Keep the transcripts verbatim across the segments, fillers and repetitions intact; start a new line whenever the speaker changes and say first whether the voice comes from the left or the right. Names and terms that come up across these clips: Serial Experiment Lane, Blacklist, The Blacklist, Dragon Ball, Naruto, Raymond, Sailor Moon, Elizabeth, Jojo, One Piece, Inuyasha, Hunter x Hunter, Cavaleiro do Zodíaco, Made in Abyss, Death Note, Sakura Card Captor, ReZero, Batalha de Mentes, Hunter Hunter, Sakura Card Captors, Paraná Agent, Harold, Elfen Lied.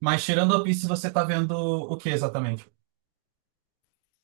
right: Mas tirando One Piece, você tá vendo o que exatamente?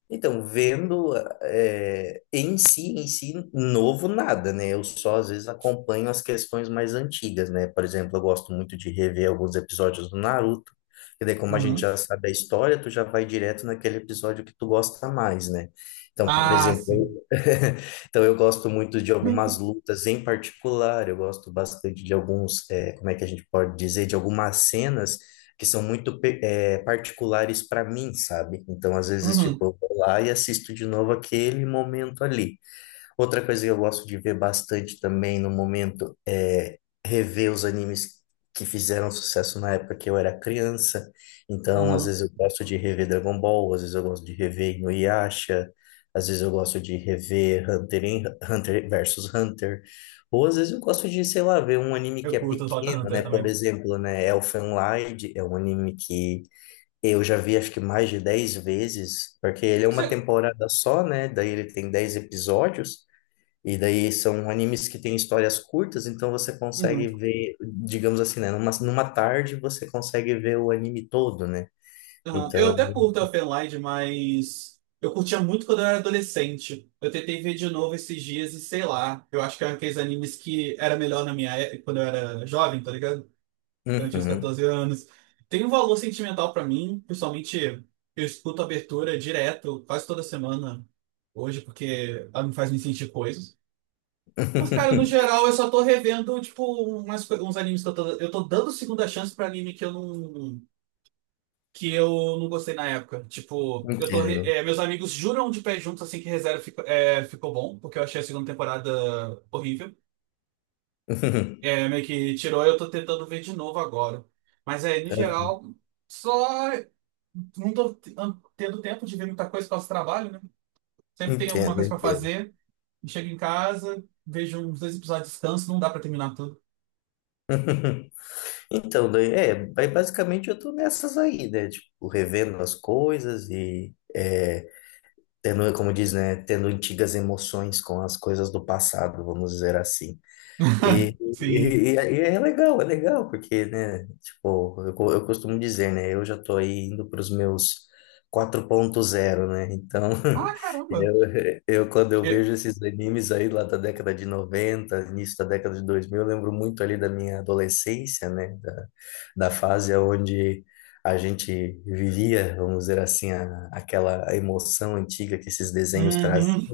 left: Então, vendo é, em si, em si, novo nada, né? Eu só às vezes acompanho as questões mais antigas, né? Por exemplo, eu gosto muito de rever alguns episódios do Naruto, e daí, como a gente
right: Uhum.
left: já sabe a história, tu já vai direto naquele episódio que tu gosta mais, né? Então, por
right: Ah, sim.
left: exemplo, então eu gosto muito de algumas lutas em particular, eu gosto bastante de alguns, é, como é que a gente pode dizer, de algumas cenas que são muito pe- é, particulares para mim, sabe? Então, às vezes, tipo,
right: Uhum.
left: eu vou lá e assisto de novo aquele momento ali. Outra coisa que eu gosto de ver bastante também no momento é rever os animes que fizeram sucesso na época que eu era criança. Então, às
right: Uhum.
left: vezes eu gosto de rever Dragon Ball, às vezes eu gosto de rever Inuyasha, às vezes eu gosto de rever Hunter, em- Hunter versus Hunter. Ou às vezes eu gosto de, sei lá, ver um anime que
right: Eu
left: é
right: curto o Hunter x
left: pequeno,
right: Hunter
left: né? Por
right: também.
left: exemplo, né, Elfen Lied é um anime que eu já vi acho que mais de dez vezes, porque ele é uma
right: Você...
left: temporada só, né? Daí ele tem dez episódios. E daí são animes que têm histórias curtas, então você
right: Uhum.
left: consegue ver, digamos assim, né? Numa, numa tarde você consegue ver o anime todo, né?
right: Aham. Eu
left: Então,
right: até curto Elfen Lied, mas eu curtia muito quando eu era adolescente. Eu tentei ver de novo esses dias e sei lá. Eu acho que era aqueles animes que era melhor na minha época, quando eu era jovem, tá ligado? Durante os
left: uhum.
right: catorze anos. Tem um valor sentimental pra mim, principalmente eu escuto a abertura direto, quase toda semana hoje, porque ela me faz me sentir coisas. Mas, cara, no geral, eu só tô revendo, tipo, umas, coi- uns animes que eu tô, eu tô dando segunda chance pra anime que eu não, que eu não gostei na época. Tipo, eu tô, re-
left: Entendo.
right: é, meus amigos juram de pé juntos assim que ReZero ficou, é, ficou bom, porque eu achei a segunda temporada horrível. É, meio que tirou, eu tô tentando ver de novo agora. Mas é, no geral, só. Não tô t- an- tendo tempo de ver muita coisa por causa do trabalho, né? Sempre tem alguma
left: Entendo,
right: coisa pra
left: entendo.
right: fazer, e chego em casa, vejo uns dois episódios de descanso, não dá pra terminar tudo.
left: Então, daí, é, ba- basicamente eu tô nessas aí, né? Tipo, revendo as coisas e é, tendo, como diz, né? Tendo antigas emoções com as coisas do passado, vamos dizer assim. E,
right: Sim.
left: e, e é é legal, é legal, porque, né, tipo, eu, co- eu costumo dizer, né, eu já tô aí indo para os meus quatro ponto zero, né, então,
right: Ah, caramba!
left: eu, eu, quando eu
right: Eu-
left: vejo esses animes aí lá da década de noventa, início da década de dois mil, eu lembro muito ali da minha adolescência, né, da, da fase onde a gente vivia, vamos dizer assim, a, aquela emoção antiga que esses desenhos trazem,
right: Uhum.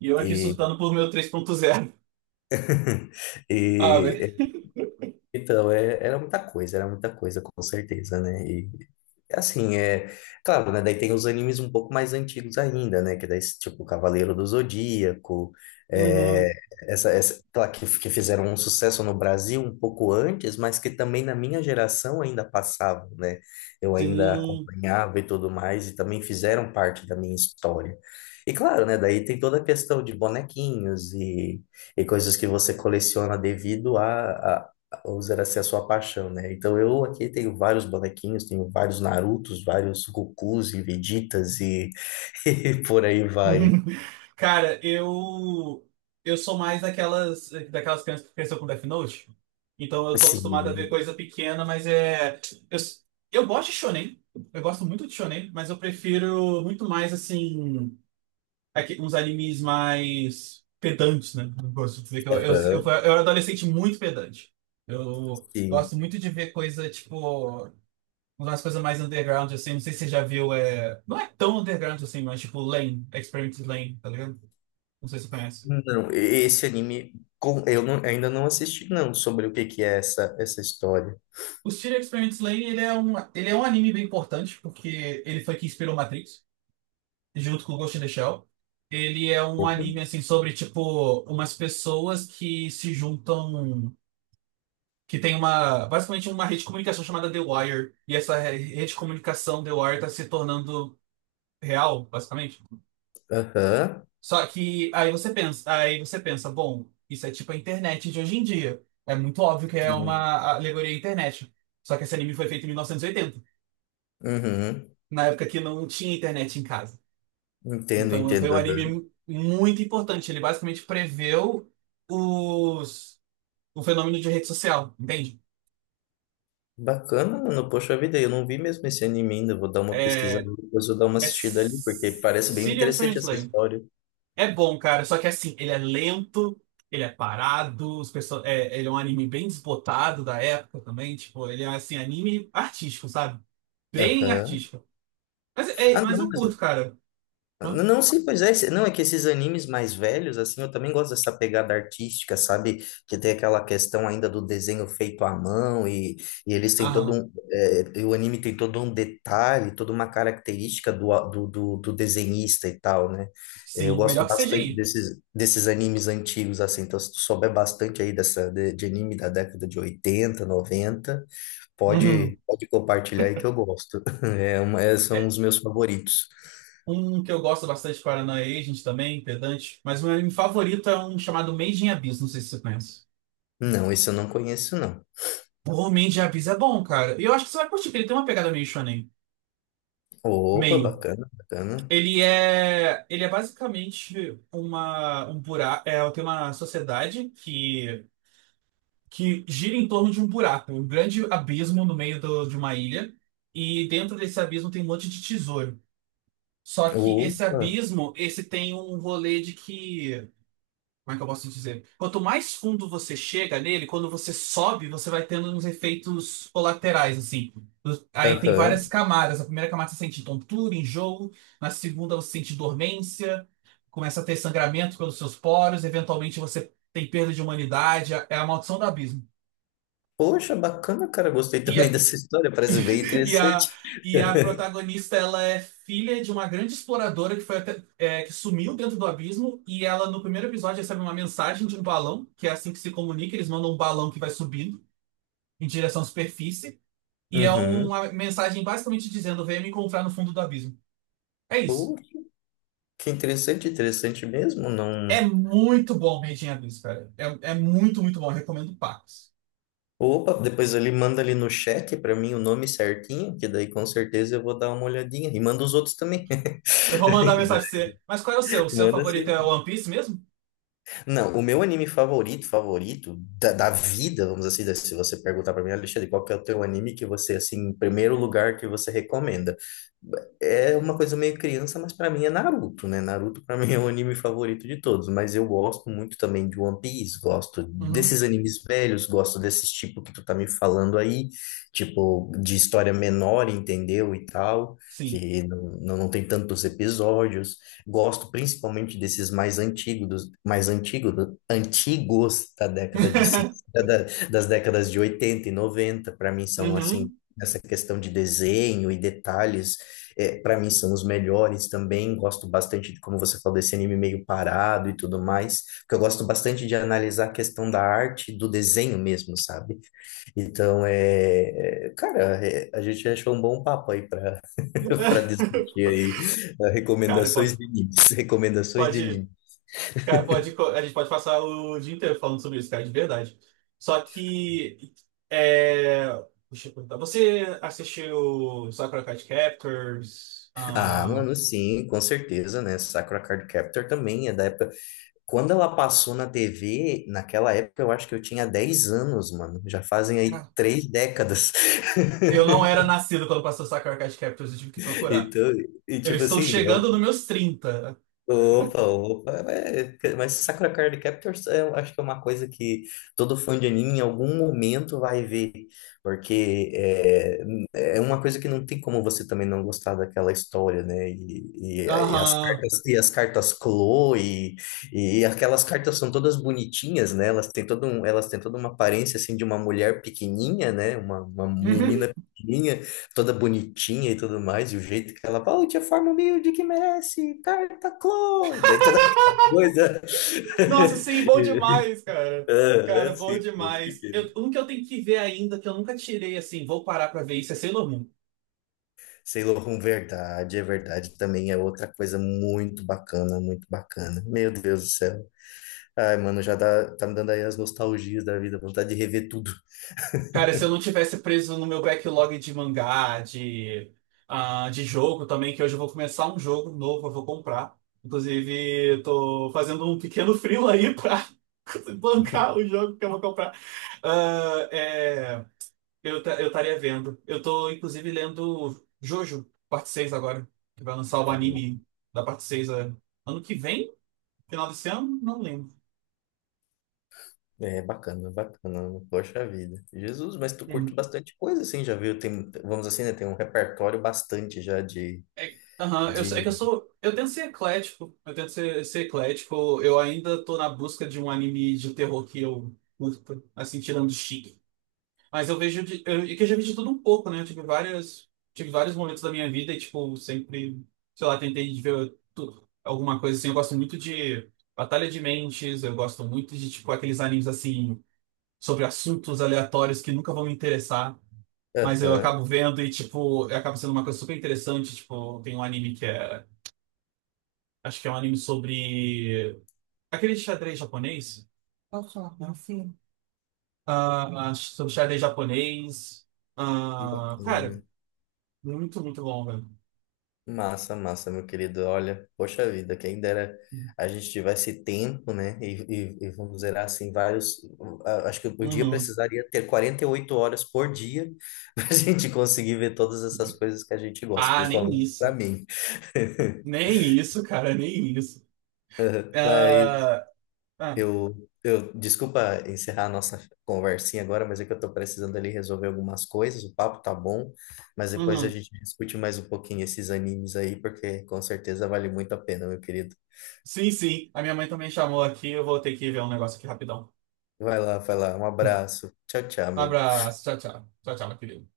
right: E eu aqui surtando por meu três ponto zero. Ah, velho.
left: e Então, é- era muita coisa, era muita coisa, com certeza, né? E é assim, é claro, né? Daí tem os animes um pouco mais antigos ainda, né? Que daí, tipo, Cavaleiro do Zodíaco, é,
right: Uhum.
left: essa, essa, claro, que, que fizeram um sucesso no Brasil um pouco antes, mas que também na minha geração ainda passavam, né? Eu ainda
right: Sim.
left: acompanhava e tudo mais, e também fizeram parte da minha história. E claro, né? Daí tem toda a questão de bonequinhos e e coisas que você coleciona devido a usar essa é a sua paixão, né? Então eu aqui tenho vários bonequinhos, tenho vários Narutos, vários Gokus e Vegetas e, e por aí vai.
right: Cara, eu eu sou mais daquelas daquelas crianças que cresceu com Death Note. Então eu tô acostumado a ver
left: Sim,
right: coisa pequena, mas é eu, eu gosto de shonen. Eu gosto muito de shonen, mas eu prefiro muito mais assim aqui- uns animes mais pedantes, né? Eu gosto de dizer que eu eu, eu, fui-
left: aham,
right: eu era adolescente muito pedante. Eu
left: sim.
right: gosto muito de ver coisa tipo umas coisas mais underground, assim, não sei se você já viu, é... não é tão underground assim, mas tipo Lane, Experience Lane, tá ligado? Não sei se você conhece.
left: Não, esse anime com- eu não- ainda não assisti, não, sobre o que que é essa, essa história.
right: O Studio Experience Lane, ele é um, ele é um anime bem importante, porque ele foi que inspirou Matrix, junto com Ghost in the Shell. Ele é um
left: Opa,
right: anime, assim, sobre, tipo, umas pessoas que se juntam, que tem uma, basicamente uma rede de comunicação chamada The Wire, e essa re- rede de comunicação The Wire tá se tornando real, basicamente.
left: aham,
right: Só que aí você pensa, aí você pensa, bom, isso é tipo a internet de hoje em dia. É muito óbvio que é
left: sim,
right: uma alegoria à internet. Só que esse anime foi feito em mil novecentos e oitenta,
left: uhum.
right: na época que não tinha internet em casa.
left: Entendo,
right: Então foi
left: entendo.
right: um anime
left: Aham.
right: mu- muito importante. Ele basicamente preveu os, o fenômeno de rede social, entende?
left: Bacana, mano. Poxa vida, eu não vi mesmo esse anime ainda. Vou dar uma
right: É,
left: pesquisada depois, vou dar uma
right: é
left: assistida ali, porque
right: S-
left: parece bem
right: Serial
left: interessante
right: Experiment
left: essa
right: Lane.
left: história.
right: É bom, cara, só que assim, ele é lento, ele é parado, os perso- é, ele é um anime bem desbotado da época também, tipo, ele é assim, anime artístico, sabe? Bem
left: Aham.
right: artístico. Mas, é,
left: Ah,
right: mas
left: não,
right: eu curto,
left: mas-
right: cara. Hã?
left: não, sim, pois é. Não, é que esses animes mais velhos, assim, eu também gosto dessa pegada artística, sabe? Que tem aquela questão ainda do desenho feito à mão e, e eles têm todo
right: Aham.
left: um. é, e o anime tem todo um detalhe, toda uma característica do, a- do, do, do desenhista e tal, né? É, eu
right: Sim, melhor
left: gosto
right: que
left: bastante
right: C G I.
left: desses, desses animes antigos, assim. Então, se tu souber bastante aí dessa, de, de anime da década de oitenta, noventa,
right: Uhum.
left: pode, pode compartilhar aí que eu gosto. É uma- é- são
right: É,
left: os meus favoritos.
right: um que eu gosto bastante, Paraná Agent também, Pedante, mas o meu anime favorito é um chamado Made in Abyss, não sei se você conhece.
left: Não, isso eu não conheço, não.
right: Pô, Made in Abyss é bom, cara. E eu acho que você vai curtir, porque ele tem uma pegada meio shonen.
left: Opa,
right: Meio.
left: bacana, bacana.
right: Ele é, ele é basicamente uma, um buraco, é, tem uma sociedade que, que gira em torno de um buraco, um grande abismo no meio do- de uma ilha, e dentro desse abismo tem um monte de tesouro. Só que esse
left: Opa,
right: abismo, esse tem um rolê de que como é que eu posso te dizer? Quanto mais fundo você chega nele, quando você sobe, você vai tendo uns efeitos colaterais, assim. Do- Aí tem várias
left: aham.
right: camadas. A primeira camada você sente tontura, enjoo. Na segunda você sente dormência. Começa a ter sangramento pelos seus poros. Eventualmente você tem perda de humanidade. É a maldição do abismo.
left: Poxa, bacana, cara. Gostei também
right: E,
left: dessa história. Parece bem
right: E a,
left: interessante.
right: e a protagonista, ela é filha de uma grande exploradora que foi até- é, que sumiu dentro do abismo, e ela no primeiro episódio recebe uma mensagem de um balão, que é assim que se comunica, eles mandam um balão que vai subindo em direção à superfície, e é
left: Uhum.
right: uma mensagem basicamente dizendo venha me encontrar no fundo do abismo. É
left: Pô,
right: isso.
left: que interessante, interessante mesmo.
right: É
left: Não.
right: muito bom Rei de Abismo, cara. É, é muito, muito bom. Eu recomendo Pacos.
left: Opa, depois ele manda ali no chat pra mim o nome certinho, que daí com certeza eu vou dar uma olhadinha. E manda os outros também.
right: Eu vou mandar mensagem pra você. Mas qual é o seu? O seu
left: Manda,
right: favorito é
left: sim.
right: One Piece mesmo?
left: Não, o meu anime favorito, favorito da, da vida, vamos assim, dizer, assim, se você perguntar pra mim, Alexandre, qual que é o teu anime que você, assim, em primeiro lugar que você recomenda? É uma coisa meio criança, mas pra mim é Naruto, né? Naruto pra mim é o anime favorito de todos, mas eu gosto muito também de One Piece, gosto
right: Uhum.
left: desses animes velhos, gosto desses tipo que tu tá me falando aí, tipo de história menor, entendeu? E tal,
right: Sim.
left: que não, não não tem tantos episódios. Gosto principalmente desses mais antigos, mais antigos, antigos da década de sessenta, da- das décadas de oitenta e noventa. Para mim são assim,
right: Uhum.
left: essa questão de desenho e detalhes, para mim são os melhores também. Gosto bastante de como você falou desse anime meio parado e tudo mais, porque eu gosto bastante de analisar a questão da arte, do desenho mesmo, sabe? Então, é, é, cara, é, a gente achou um bom papo aí para para discutir aí, eh,
right: Cara,
left: recomendações
right: pode,
left: de animes, recomendações de
right: pode.
left: anime.
right: Cara, pode, co- a gente pode passar o dia inteiro falando sobre isso, cara, de verdade. Só que. É... Deixa eu perguntar. Você assistiu Sakura Card Captors?
left: Ah,
right: Ah,
left: mano, sim, com certeza, né? Sakura Card Captor também é da época. Quando ela passou na T V, naquela época eu acho que eu tinha dez anos, mano. Já fazem aí três décadas.
right: eu não era nascido quando passou Sakura Card Captors, eu tive que procurar.
left: Então, e
right: Eu
left: tipo
right: estou
left: assim,
right: chegando nos
left: é
right: meus trinta.
left: Opa, opa, é, é, mas Sakura Card Captors é, eu acho que é uma coisa que todo fã de anime em algum momento vai ver, porque é, é uma coisa que não tem como você também não gostar daquela história, né? E, e, e as
right: Aham.
left: cartas, e as cartas Clo e, e aquelas cartas são todas bonitinhas, né? Elas têm todo um, elas têm toda uma aparência assim de uma mulher pequenininha, né? Uma, uma menina
right: Uhum.
left: pequenininha toda bonitinha e tudo mais, e o jeito que ela fala, oh, tia forma humilde que merece, carta Chloe, daí toda aquela coisa.
right: Nossa, sim, bom demais, cara.
left: Ah,
right: Cara, bom
left: sim, eu
right: demais.
left: fiquei.
right: Eu, um que eu tenho que ver ainda, que eu nunca tirei, assim, vou parar pra ver isso, é Sailor Moon.
left: Sailor Moon, verdade, é verdade, também é outra coisa muito bacana, muito bacana. Meu Deus do céu. Ai, mano, já dá, tá me dando aí as nostalgias da vida, vontade de rever tudo.
right: Cara, se eu não tivesse preso no meu backlog de mangá, de, ah, de jogo também, que hoje eu vou começar um jogo novo, eu vou comprar. Inclusive, eu tô fazendo um pequeno freela aí pra bancar o jogo que eu vou comprar. Ah, é. Eu ta- eu estaria vendo. Eu tô, inclusive, lendo Jojo, parte seis agora. Que vai lançar o anime da parte seis é, ano que vem? Final desse ano? Não lembro.
left: É bacana, bacana, poxa vida. Jesus, mas tu curte
right: Uhum.
left: bastante coisa, assim, já viu? Tem, vamos assim, né? Tem um repertório bastante já de,
right: É, aham, eu, sou- é que
left: De.
right: eu sou. Eu tento ser eclético. Eu tento ser, ser eclético. Eu ainda tô na busca de um anime de terror que eu curta, assim, tirando Chique. Mas eu vejo de, eu, é que eu já vi de tudo um pouco, né? Eu tive várias, tive vários momentos da minha vida e, tipo, sempre, sei lá, tentei de ver tu- alguma coisa assim. Eu gosto muito de Batalha de Mentes, eu gosto muito de, tipo, aqueles animes assim, sobre assuntos aleatórios que nunca vão me interessar, mas eu
left: Aham,
right: acabo vendo e, tipo, acaba sendo uma coisa super interessante. Tipo, tem um anime que é, acho que é um anime sobre aquele xadrez japonês. Posso falar com você? Ah, sobre xadrez japonês. Ah, cara.
left: bacana.
right: Muito, muito bom, velho.
left: Massa, massa, meu querido. Olha, poxa vida, quem dera a gente tivesse tempo, né? E, e, e vamos dizer assim, vários. a- Acho que o dia
right: Uhum.
left: precisaria ter quarenta e oito horas por dia para a gente conseguir ver todas essas coisas que a gente gosta,
right: Ah, nem
left: principalmente para
right: isso.
left: mim.
right: Nem isso, cara, nem isso.
left: Mas
right: Ah, ah,
left: Eu, eu, desculpa encerrar a nossa conversinha agora, mas é que eu tô precisando ali resolver algumas coisas. O papo tá bom, mas depois a
right: uhum.
left: gente discute mais um pouquinho esses animes aí, porque com certeza vale muito a pena, meu querido.
right: Sim, sim. A minha mãe também chamou aqui. Eu vou ter que ver um negócio aqui rapidão.
left: Vai lá, vai lá. Um abraço. Tchau, tchau,
right: Um
left: meu.
right: abraço. Tchau, tchau. Tchau, tchau, meu querido.